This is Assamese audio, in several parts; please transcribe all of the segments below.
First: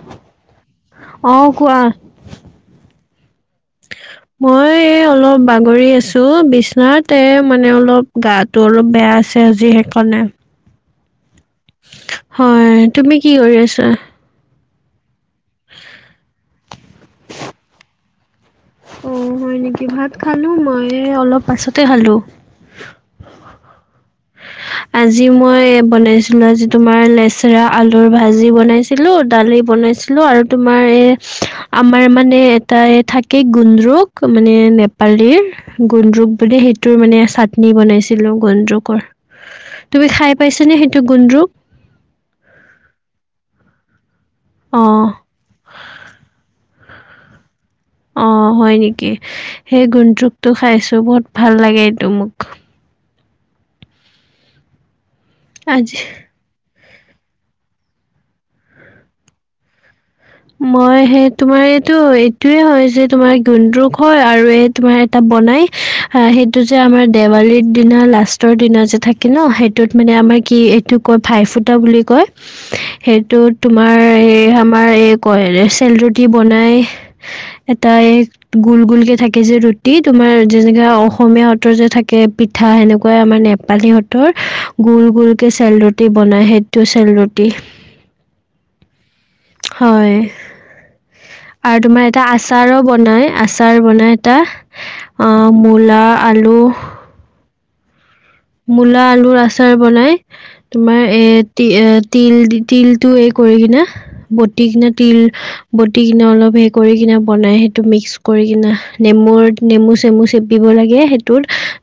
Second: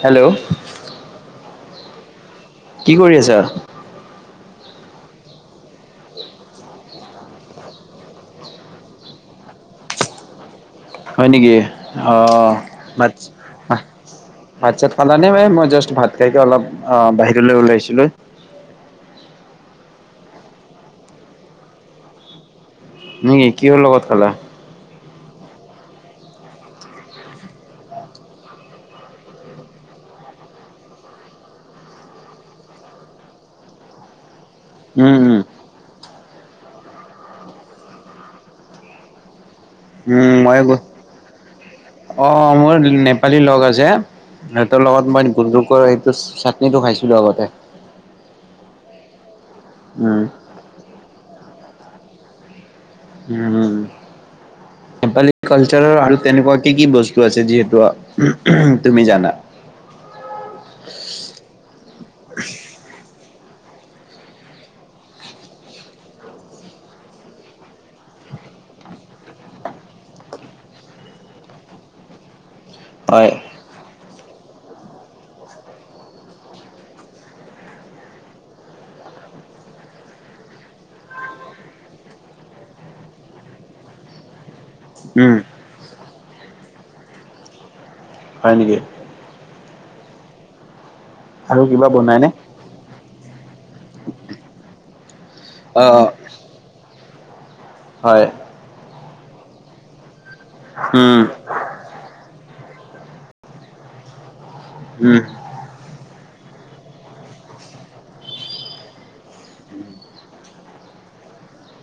হেল্ল অ কোৱা। কি কৰি আছা মই এই অলপ বাগৰি আছো বিছনাতে মানে অলপ গাত তো বেয়া আছে আজি সেইকাৰণে। হয় নেকি অ হয়, তুমি কি কৰি আচ্ছা আছা? ভাত চাত খালা নে মই জাষ্ট ভাত খাইকে অলপ অ বাহিৰলে ওলাইছিলো। অ হয় নেকি ভাত খালো মই এই অলপ পাছতে খালো। হয়নি কিহৰ লগত খালা আজি মই বনাইছিলো আজি তোমাৰ লেচৰা আলুৰ ভাজি বনাইছিলো। ছিলো দালি বনাইছিলো আৰু তোমাৰ এ আমাৰ মানে এটা এ থাকে থাকে গুন্দ্ৰুক মানে উম উম নেপালীৰ। গুন্দ্ৰুক বুলি, সেইটোৰ মানে চাটনি বনাইছিলো গুন্দ্ৰুকৰ। তুমি খাই উম মই পাইছানে গো সেইটো গুন্দ্ৰুক? অ মোৰ নেপালী লগ আছে। সিহঁতৰ অ'। লগত মই গুকৰ সটো চাটনিটো খাইছিলো আগত অ', হয় নেকি, সেই উম গুন্ত্ৰুকটো খাইছো বহুত ভাল লাগে এইটো মোক উম, নেপালী আজি কালচাৰৰ আৰু তেনেকুৱা কি কি বস্ত আছে যিহেতু তুমি জানা মই সেই তোমাৰ এইটো, এইটোয়ে হয় যে তোমাৰ গুন্দুক হয় আৰু এই তুমাৰ এটা বনাই, সেইটো যে আমাৰ দেৱালীৰ দিনা লাষ্টৰ দিনা যে থাকে কি ন সেইটোত মানে আমাৰ কি এইটো কয় ভাই ফুটা বুলি কয় [unintelligible] সেইটোত তোমাৰ, এই আমাৰ এই কয়, ৰেচেল ৰুটি বনাই এটা এই গোল গোলকে থাকে যে ৰুটি তোমাৰ যেনেকা অসমীয়া হতৰ যে থাকে পিঠা, সেনেকুৱাই আমাৰ নেপালীহঁতৰ গোল উম গোলকে চেল ৰুটি বনাই, সেইটো চেল ৰুটি হয় নেকি হয়, আৰু কিবা তোমাৰ এটা বনাইনে আ আচাৰো বনায়, আচাৰ বনাই এটা অ অ মূলা আলু হয় মূলা আলুৰ আচাৰ বনাই, তোমাৰ উম এ তি এ তিল তিলটো এই কৰি কিনে, বতি কিনে তিল উম বটি কিনে অলপ হে কৰি কিনে বনাই সেইটো মিক্স কৰি কিনে, নেমুৰ নেমু - চেমু চে দিব লাগে সেইটোত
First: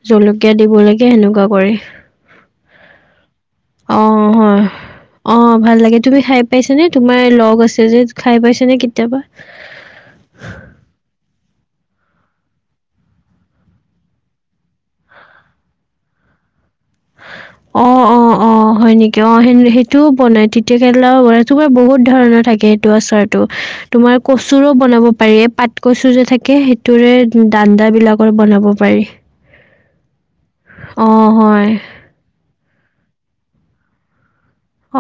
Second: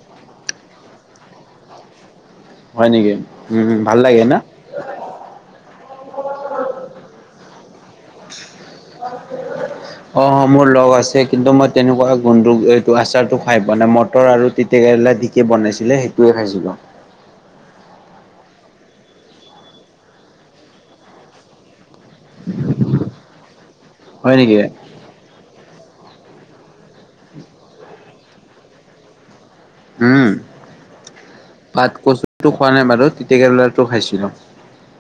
জলকীয়া দিব লাগে সেনেকুৱা কৰে। হয় নেকি, উম, ভাল লাগে না? অ', ভাল লাগে, তুমি খাই পাইছ নে তোমাৰ লগ আছে যে খাই পাইছ নে কেতিয়াবা? অ অ মোৰ লগ আছে কিন্তু মই তেনেকুৱা গুন্দ্ৰুক এইটো আচাৰটো খাই পোৱা নাই মটৰ আৰু তিতেকেৰেলা দি কে বনাইছিলে সেইটোৱে খাইছিলোঁ। অ অ অ হয় নেকি? অ সেন সেইটোও বনাই তিতা কেৰেলাও বনাই, তোমাৰ বহুত ধৰণৰ থাকে সেইটো আচাৰটো। তোমাৰ হয় নেকি? কচুৰো বনাব পাৰি এ পাত কচু যে থাকে সেইটোৰে দাণ্ডাবিলাকৰ বনাব পাৰি। উম। অ হয়। পাত কচুটো খোৱা নাই বাৰু, তিতে কেৰেলাটো খাইছিলো।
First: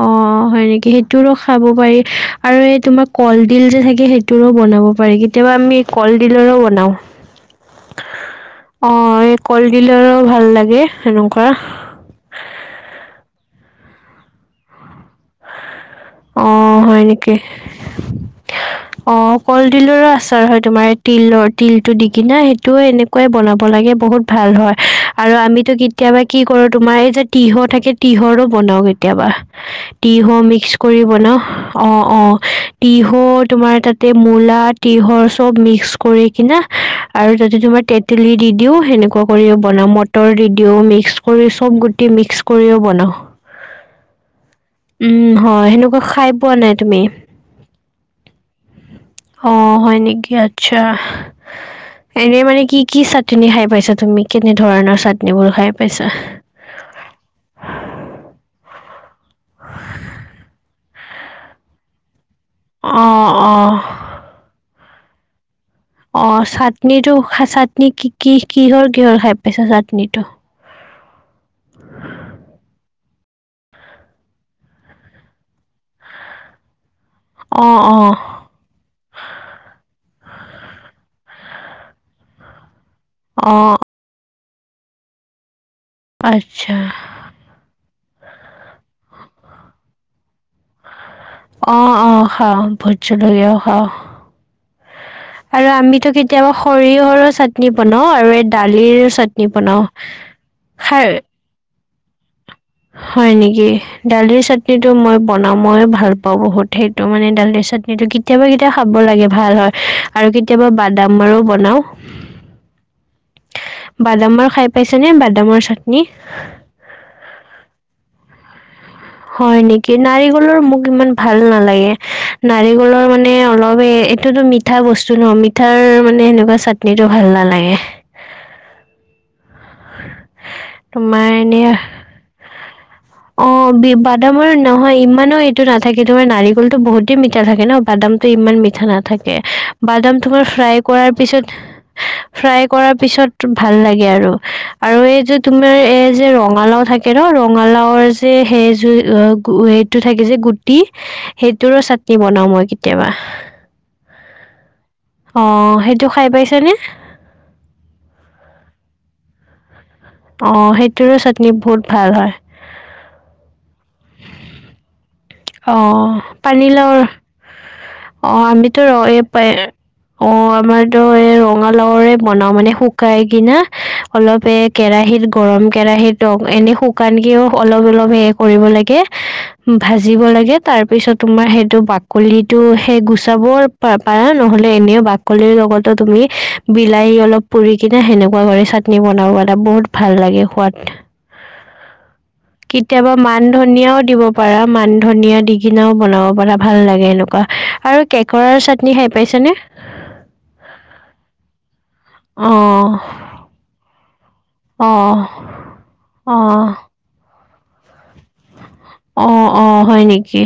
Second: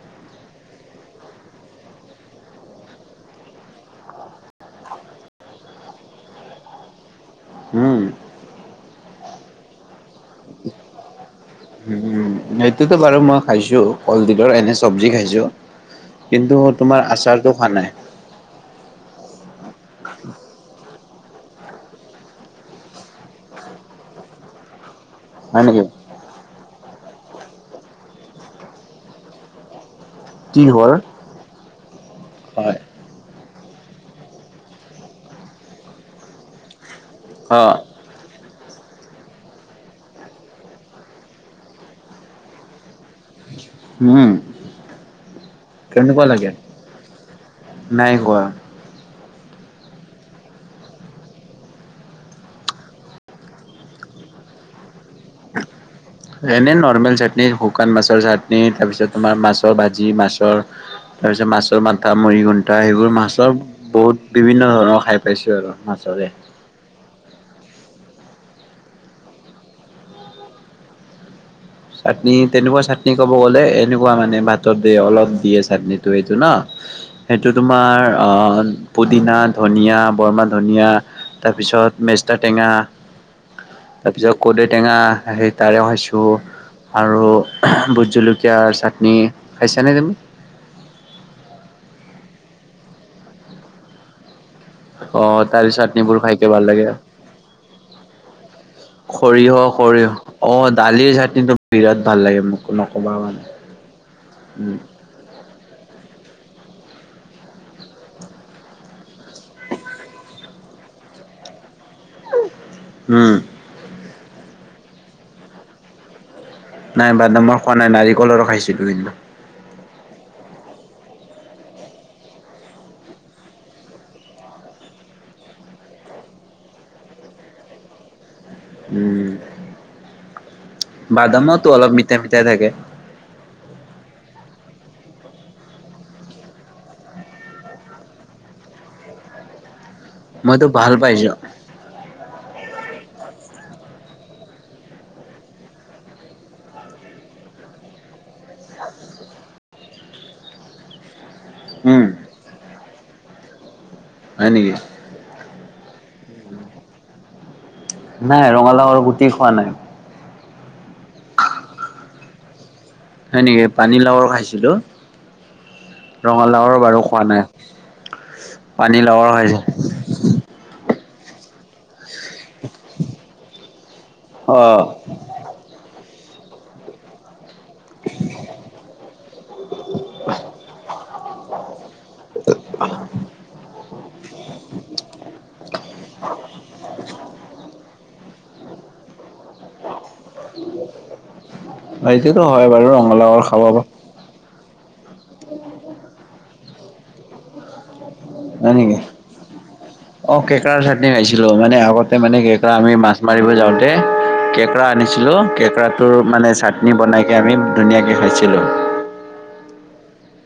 অ। অ হয় নেকি সেইটোৰো খাব পাৰি আৰু এই তোমাৰ কলডিল যে থাকে সেইটোৰো বনাব পাৰি। কেতিয়াবা আমি কলডিলৰো বনাওঁ। উহু অ এই কলডিলৰো ভাল লাগে সেনকুৱা। উম উম উম। সেইটোতো বাৰু মই খাইছো, কলডিলৰ এনে চব্জি খাইছো। অ কিন্তু তোমাৰ হয় নেকি আচাৰটো খোৱা নাই। অ কলডিলৰো আচাৰ হয়, তোমাৰ তিলৰ তিলটো দি কিনা সেইটোও এনে কৈ বনাব লাগে বহুত ভাল হয়। আৰু হয় আমিতো নেকি? কেতিয়াবা কি কৰো তোমাৰ এই যে তিহ থাকে তিহৰো বনাও কেতিয়াবা। তিহ কি মিক্স হ'ল? কৰি বনাও, অ অ হয়, তিহু তোমাৰ তাতে মূলা, তিহৰ চব মিক্স কৰি কিনা আৰু তাতে অ', তোমাৰ তে তেলি দি দিওঁ সেনেকুৱা কৰিও বনাওঁ, মটৰ দি দিওঁ মিক্স কৰি চব গুটি মিক্স কৰিও বনাওঁ। উম। অ, সেনোকুৱা কেনেকুৱা খাই লাগে? পোৱা নাই তুমি? নাই খোৱা। অ, হয় নেকি আচ্ছা। এনে মানে কি কি চাটনি খাই পাইছ তুমি কেনে ধৰণৰ চাটনিবোৰ খাই পাইছা? এনেই নৰ্মেল চাটনি, শুকান মাছৰ চাটনি তাৰপিছত তোমাৰ মাছৰ ভাজি, মাছৰ তাৰপিছত মাছৰ মাথা মৰিগুণ্টা সেইবোৰ অঁ মাছৰ অঁ বহুত বিভিন্ন ধৰণৰ খাই পাইছোঁ আৰু। অ, মাছৰে চাটনিটো চাটনি কি কি কিহৰ কিহৰ খাই পাইছা চাটনিটো? চাটনি তেনেকুৱা চাটনি ক'ব গ'লে এনেকুৱা মানে ভাতত দিয়ে অলপ দিয়ে চাটনিটো এইটো ন। সেইটো অঁ তোমাৰ অঁ অন পদিনা, ধনিয়া, বৰমা ধনিয়া তাৰপিছত মেষ্টা টেঙা অ। তাৰ পিছত কৰদৈ টেঙা সেই তাৰেও খাইছোঁ। আচ্ছা। আৰু আহ ভোট জলকীয়া চাটনি খাইছানে তুমি? অ অ খাও, ভোট জলকীয়াও খাও। অ তাৰ আৰু আমিতো চাটনিবোৰ খাইকে কেতিয়াবা ভাল লাগে সৰিহৰ চাটনি বনাও আৰু এদ- দালিৰ চাটনি সৰিয়হ বনাও সৰিয়হ অ দালিৰ হাই- চাটনিটো বিৰাট ভাল লাগে মোক। নকবা হয় মানে নেকি, দালিৰ উম চাটনিটো মই- বনাওঁ মই ভাল পাওঁ বহুত। সেইটো মানে দালিৰ চাটনিটো কেতিয়াবা কেতিয়াবা খাব লাগে ভাল হয়। আৰু কেতিয়াবা বাদামৰো বনাওঁ। উম' বাদামৰ খাই পাইছা নে বাদামৰ চাটনি? নাই বাদামৰ খোৱা নাই নাৰিকলৰ খাইছিলো সেইদিনা। হয় নেকি, নাৰিকলৰ মোক ইমান ভাল নালাগে নাৰিকলৰ মানে অলপ এইটোতো মি- মিঠা বস্তু ন মিঠাৰ মানে সেনেকুৱা চাটনিটো ভাল নালাগে। উম' তোমাৰ এনে বাদামৰটো অলপ মিঠা মিঠা থাকে। অঁ' বাদামৰ নহয় ইমানো এইটো নাথাকে তোমাৰ নাৰিকলটো বহুতেই মিঠা থাকে ন বাদামতটো ইমান মিঠা- থা নাথাকে। বাদাম- তোমাৰ মইতো ফ্ৰাই ভাল কৰাৰ পাইছো পিছত ফ্ৰাই কৰাৰ পিছত ভাল লাগে আৰু। আৰু এই যে তোমাৰ এই যে ৰঙালাও থাকে ন ৰঙালাওৰ যে সেইযো গুৱেত- তো থাকে যে গুটি সেইটোৰো উম চাটনি বনাও মই কেতিয়াবা। হয় নিকি। অঁ সেইটো খাই পাইছে নে। নাই ৰঙালাউৰ গুটি খোৱা নাই। অঁ সেইটোৰো চাটনি বহুত ভাল হয়। হয় নেকি, পানীলাউৰ খাইছিলো। অঁ ৰঙালাওৰ বাৰু পানীলাউৰ খোৱা নাই অঁ আমিতো ৰয় এ পানীলাওৰ খাইছো পায়- অঁ' আমাৰতো এই ৰঙালাউৰে বনাও মানে শুকাই কিনা। অলপ এ অ কেৰাহিৰ- গৰম কেৰাহিতত এনে শুকানকেও অলপ অলপ হে কৰিব লাগে ভাজি- জিব লাগে তাৰপিছত তোমাৰ সেইটো বাকলিটো সেই গুচাব পাৰা নহ'লে এনেও বা- কলিৰ লগতো তুমি বিলাহী অলপ পুৰি কিনে সেনেকুৱা চাটনি বনাও পাৰা বহুত- ভাল লাগে সোৱাত। এইটোতো হয় বাৰু ৰঙালাউ মান খাব- ধনিয়াও দিব পাৰা মান ধনিয়া দি কিনেও বনাব পাৰা ভাল লাগে এনেকুৱা আৰু- কেকৰাৰ চাটনি খাই পাইছানে? অঁ কেকৰা চাটনি খাইছিলো। মানে আগতে মানে কেকৰা অঁ আমি মাছ মাৰিব যাওঁতে কে- কেৰা অঁ আনিছিলোঁ কেকৰাটোৰ মানে অঁ চাটনি বনাইকে আমি ধুনীয়াকৈ খাইছিলোঁ। অঁ অঁ হয় নিকি?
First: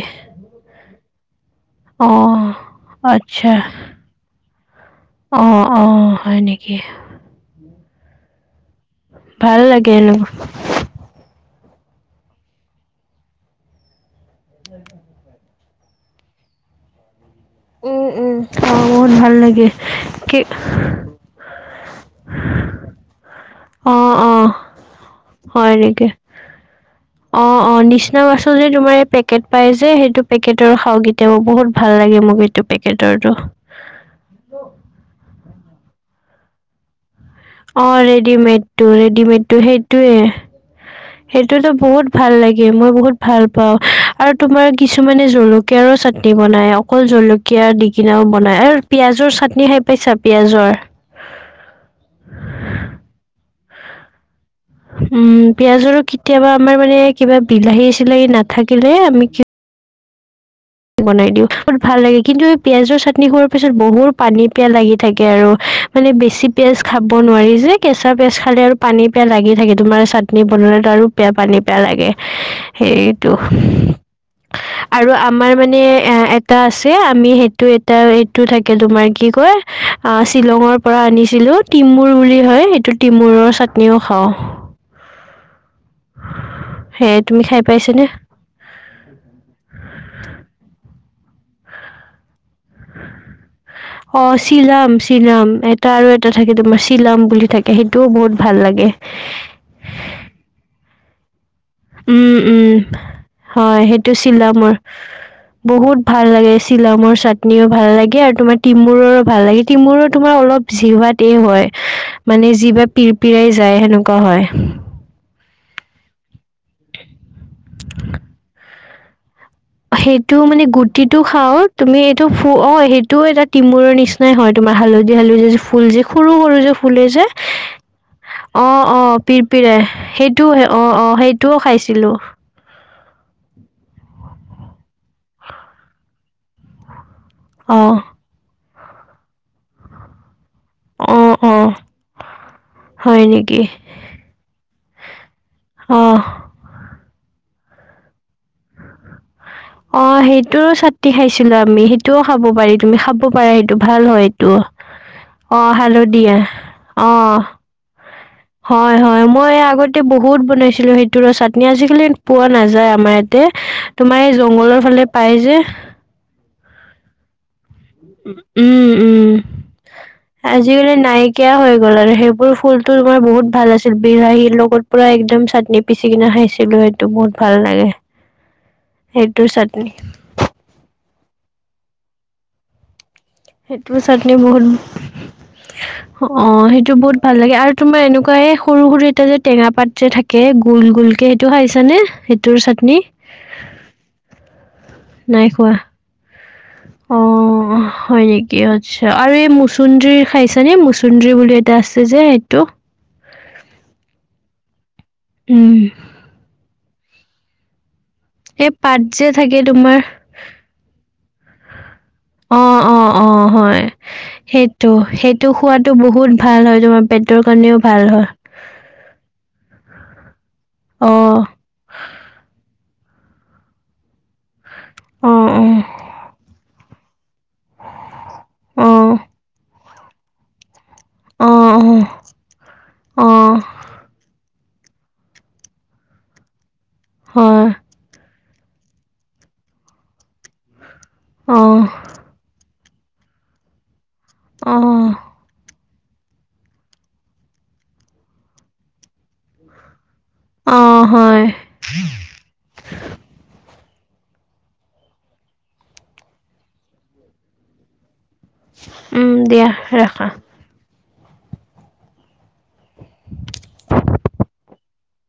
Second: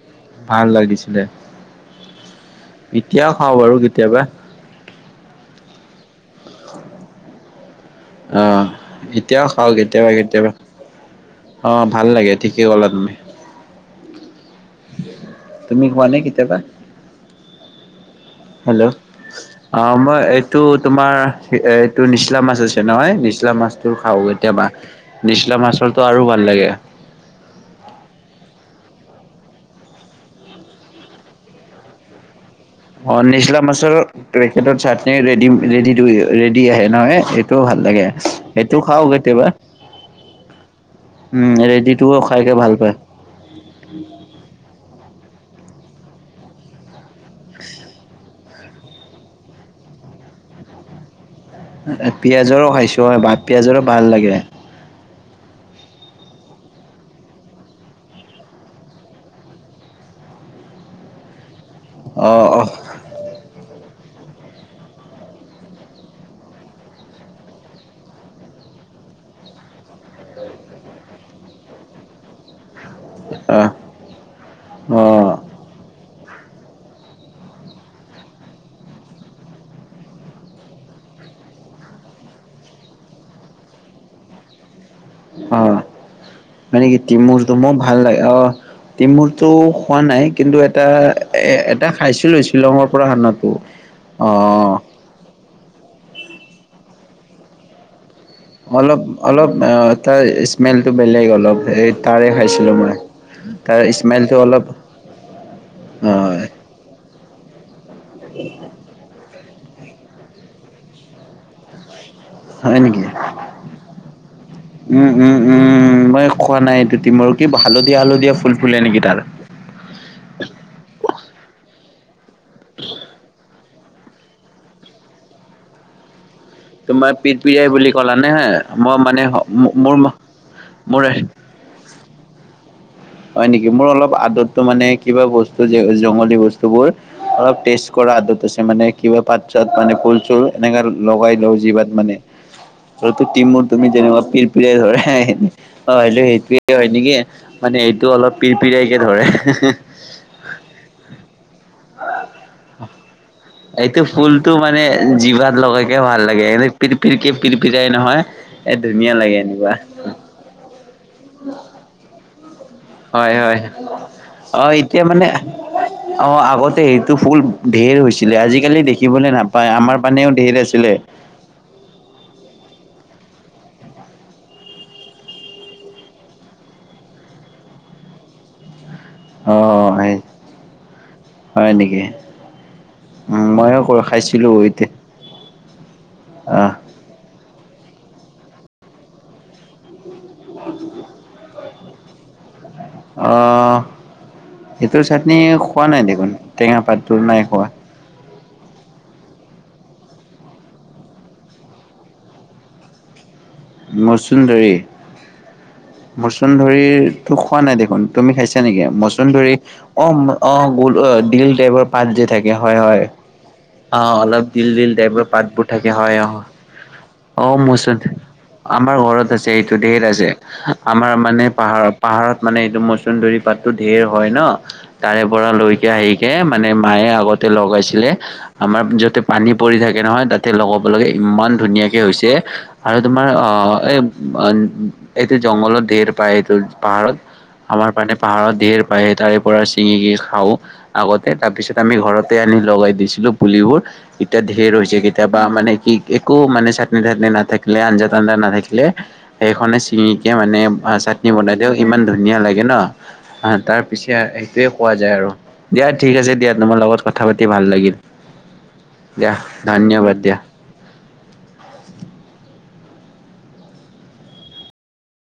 ভাল লাগিছিলে এতিয়াও আচ্ছা খাওঁ বাৰু কেতিয়াবা। অঁ অঁ হয় নিকি? আহ এতিয়াও ভাল খাওঁ লাগে কেতিয়াবা এনেকুৱা কেতিয়াবা অঁ ভাল লাগে ঠিকে কলা তুমি। তুমি খোৱানে কেতিয়াবা? উম উম অ হেল্লৌ' বহুত ভাল লাগে অঁহ মই কি এইটো তোমাৰ কে এই- টো নিচলা মাছ আছে নহয়, নিচলা মাছটো অ খাওঁ অ কেতিয়াবা নিচলা মাছৰটো আৰু ভাল লাগে। অঁ অঁ নিচিনা মাছৰ যে তোমাৰ এই পেকেট পাই যে সেইটো পেকেটৰ খাওঁ কেইটিয়াবা বহুত ভাল লাগে মোকে। অঁ নিচলা মাছৰ পেকেটত চাটনি ৰেডি ৰেডি ৰেডি আহে ন এ। অঁ' ৰেডিমেডটো ৰেডিমেডটো সেইটোৱে। উম সেইটোতো ৰেডিটো বহুত ভাল খাইকে লাগে মই পায় বহুত। ভাল পাওঁ আৰু তোমাৰ কিছুমানে জলকীয়াৰো চাটনি বনাই। অকল জলকীয়াদি কেনেও বনাই আৰু পিয়াজৰ চাটনি খাই পাইছা পিয়াজৰ। পিয়াজৰো খাইছো হয় বাত পিয়াজৰো ভাল লাগে। উম পিয়াজৰো কেতিয়াবা আমাৰ মানে কিবা বিলাহী চিলাহী নাথাকিলে আমি। বনাই দিওঁ ভাল লাগে অ কিন্তু এই অ পিয়াজৰ চাটনি হোৱাৰ পিছত বহুত। পানী পিয়াহ লাগি থাকে আৰু মানে বেছি পিয়াজ খাব নোৱাৰি যে কেঁচা পিয়াজ খালে আৰু। পানী পিয়াহ লাগি থাকে তোমাৰ চাটনি বনালেতো আৰু পানী পিয়া লাগে সেইটো। অ আৰু আ। আমাৰ অ মানে এ এটা আছে আমি সেইটো এটা এইটো থাকে তোমাৰ কি কয়। অ, শ্বিলঙৰ পৰা আনিছিলো তিমুৰ বুলি হয় সেইটো তিমূুৰৰ চাটনিও খাওঁ। অ, মানে কি সেয়ে তুমি তিমুৰটো খাই মোৰ ভাল পাইছানে লাগে আহ। তিমুৰতটো খোৱা নাই কিন্তু এটা এ এটা খাইছিলো শ্বিলঙত। অ চিৰাম চিৰাম এটা আৰু এটা থাকে তোমাৰ চিলাম বুলি থাকে। সেইটোও বহুত ভাল লাগে। অলপ অলপ তাৰ স্মেলটো বেলেগ অলপ এই তাৰে উম খাইছিলোঁ উম মই, হয় তাৰ সেইটো স্মেলটো অলপ। শ্বিলঙৰ উ [inaudible] বহুত ভাল লাগে চিলামৰ চাটনিও ভাল লাগে আৰু তোমাৰ তিমূৰৰ ভাল লাগে তিমূৰৰো তোমাৰ অলপ। [unintelligible] হয় মানে হয় জিভা নেকি? পিৰপিৰাই যায় সেনেকুৱা হয়। উম উম উম উম। খোৱা নাই তিমল কি হালধীয়া হালধীয়া ফুল ফুলে নেকি তাৰ? সেইটো মানে গুটিটো খাও, তুমি এইটো ফু অ', সেইটো এটা তিমুৰৰ নিচিনা। নাই হয় তোমাৰ হালধীয়া হালধীয়া যে ফুল যে সৰু সৰু যে। ফুল তোমাৰ যে পিৰপিৰাই বুলি ক'লা নে? অ', মই অ', মানে পিৰপিৰাই মোৰ সেইটো, অ', মোৰ অ, সেই। তও খাইছিলোঁ। হয় নেকি, মোৰ অলপ আদতটো মানে কিবা বস্তু জংঘলী বস্তু বোৰ। অলপ অঁ টেষ্ট কৰা [unintelligible] মানে কিবা পাত ছাত মানে ফুল চুল তেনেকাে অঁ লগাই লও অঁ জিভাত মানে হয় নেকি [unintelligible] তুমি যেনেকুৱা। অ', অঁ সেইটোৱে হয় নেকি [unintelligible] মানে এইটো অলপ পিৰিপিৰিইকে ধৰে। অ', সেইটো ছাটনি খাইছিলো আমি সেইটোও খাব পাৰি তুমি খাব পাৰা সেইটো ভাল হয় ফুলটো এইটো। মানে জিভাত অ লগাইকে ভাল হালধীয়া লাগে এনে পিৰ অ পিৰ কে পিৰপিৰাই নহয়। এ হয় ধুনীয়া হয় লাগে মই এনেকুৱা আগতে বহুত বনাইছিলো সেইটো ৰ চাটনি আজিকালি পোৱা নাযায়। আমাৰ হয় ইয়াতে হয় তোমাৰ এই অ জংঘলৰ এতিয়া ফালে মানে পায় যে। অ', আগতে সেইটো ফুল। ঢেৰ হৈছিলে, আজিকালি উম উম দেখিবলৈ নাপায় আমাৰ পানেও ঢেৰ আছিলে। নাইক হৈ গ'ল আৰু সেইবোৰ ফুলতো তোমাৰ বহুত ভাল আছিল বিলাহীৰ লগত পুৰা একদম চাটনি। পিচি কিনে খাইছিলো সেইটো বহুত ভাল লাগে। উ [unintelligible] [inaudible] সেইটোৰ চাটনি। হয় নেকি, উম ময়ো সেইটোৰ চাটনি খাইছিলো বহুত এতিয়া। অ', আহ সেইটো বহুত ভাল লাগে আৰু তোমাৰ এনেকুৱাই সৰু সৰু এটা যে টেঙা পাত যে থাকে। কে গোল গোল কে সেইটো খাইছ নে সেইটোৰ চাটনি। অ', সেইটোৰ চাটনি খোৱা নাই দেখোন। টেঙা পাতটো নাই খোৱা অ', হয়। কি আচ্ছা আৰু এই মচুন্দৰীৰ খাইছানে মচুন্দৰী বুলি এটা আছে যে এইটো মচুন্দৰী উমঁ! মচুন্দৰি তো খোৱা নাই দেখোন তুমি খাইছা এই নেকি পাত যে মচুন্দন্দৰি থাকে তোমাৰ অ। অঁ! গোল অঁ ডিল টাইবৰ পাত যে থাকে হয়ঁ অ', হয়ঁ। অ', অ', হয়। অঁ অলপ ডিল ডিল সেইটো টাইপৰ সেইটো পাতবোৰ থাকে খোৱাটো হয়ঁ বহুত অঁ', ভাল হয় তোমাৰ পেটৰ অ কাৰণেও মোৰচোন ভাল হয়। আমাৰ ঘৰত আছে এইটো ধেৰ আছে আমাৰ অ', মানে পাহাৰত। পাহাৰত মানে এইটো মচুন্দৰী পাতটো ধেৰ হয় ন তাৰে পৰা অ', অ', লৈকে আহি কে মানে মায়ে আগতে লগাইছিলে আমাৰ অ', য'তে পানী পৰি থাকে নহয় তা তে লগৰ বিলাকে ইমান ধুনীয়াকে অ', হৈছে আৰু তোমাৰ অ', অ', অঁ এ অন এইটো জংঘলত ধঢেৰ পায় এইটো পাহাৰত হয়, আমাৰ পান পাহাৰত ধেৰ তাৰে তাৰে পৰা ছিঙি কি খাও আগতে তাৰ পিছত অ', আমি ঘৰতে আনি লগাই দিছিলো পুলিবোৰ এতিয়া ধেঢৰ হৈছে অ', কেতিয়াবা মানে কি একো মানে চাটনি চাটনি নাথাকিলে আঞ্জাত আঞ্জা নাথাকিলে সেইখনে ছিঙিকে মানে অ', চাটনি হয়। বনাই দিও ইমান ধুনীয়া লাগে ন। আহ তাৰ পিছে সেইটোয়ে কোৱা যায় আৰু। দিয়া ঠিক আছে দিয়া তোমাৰ লগত কথা পাতি ভাল লাগিল উম, দিয়া ধন্যবাদ ৰাখা দিয়া।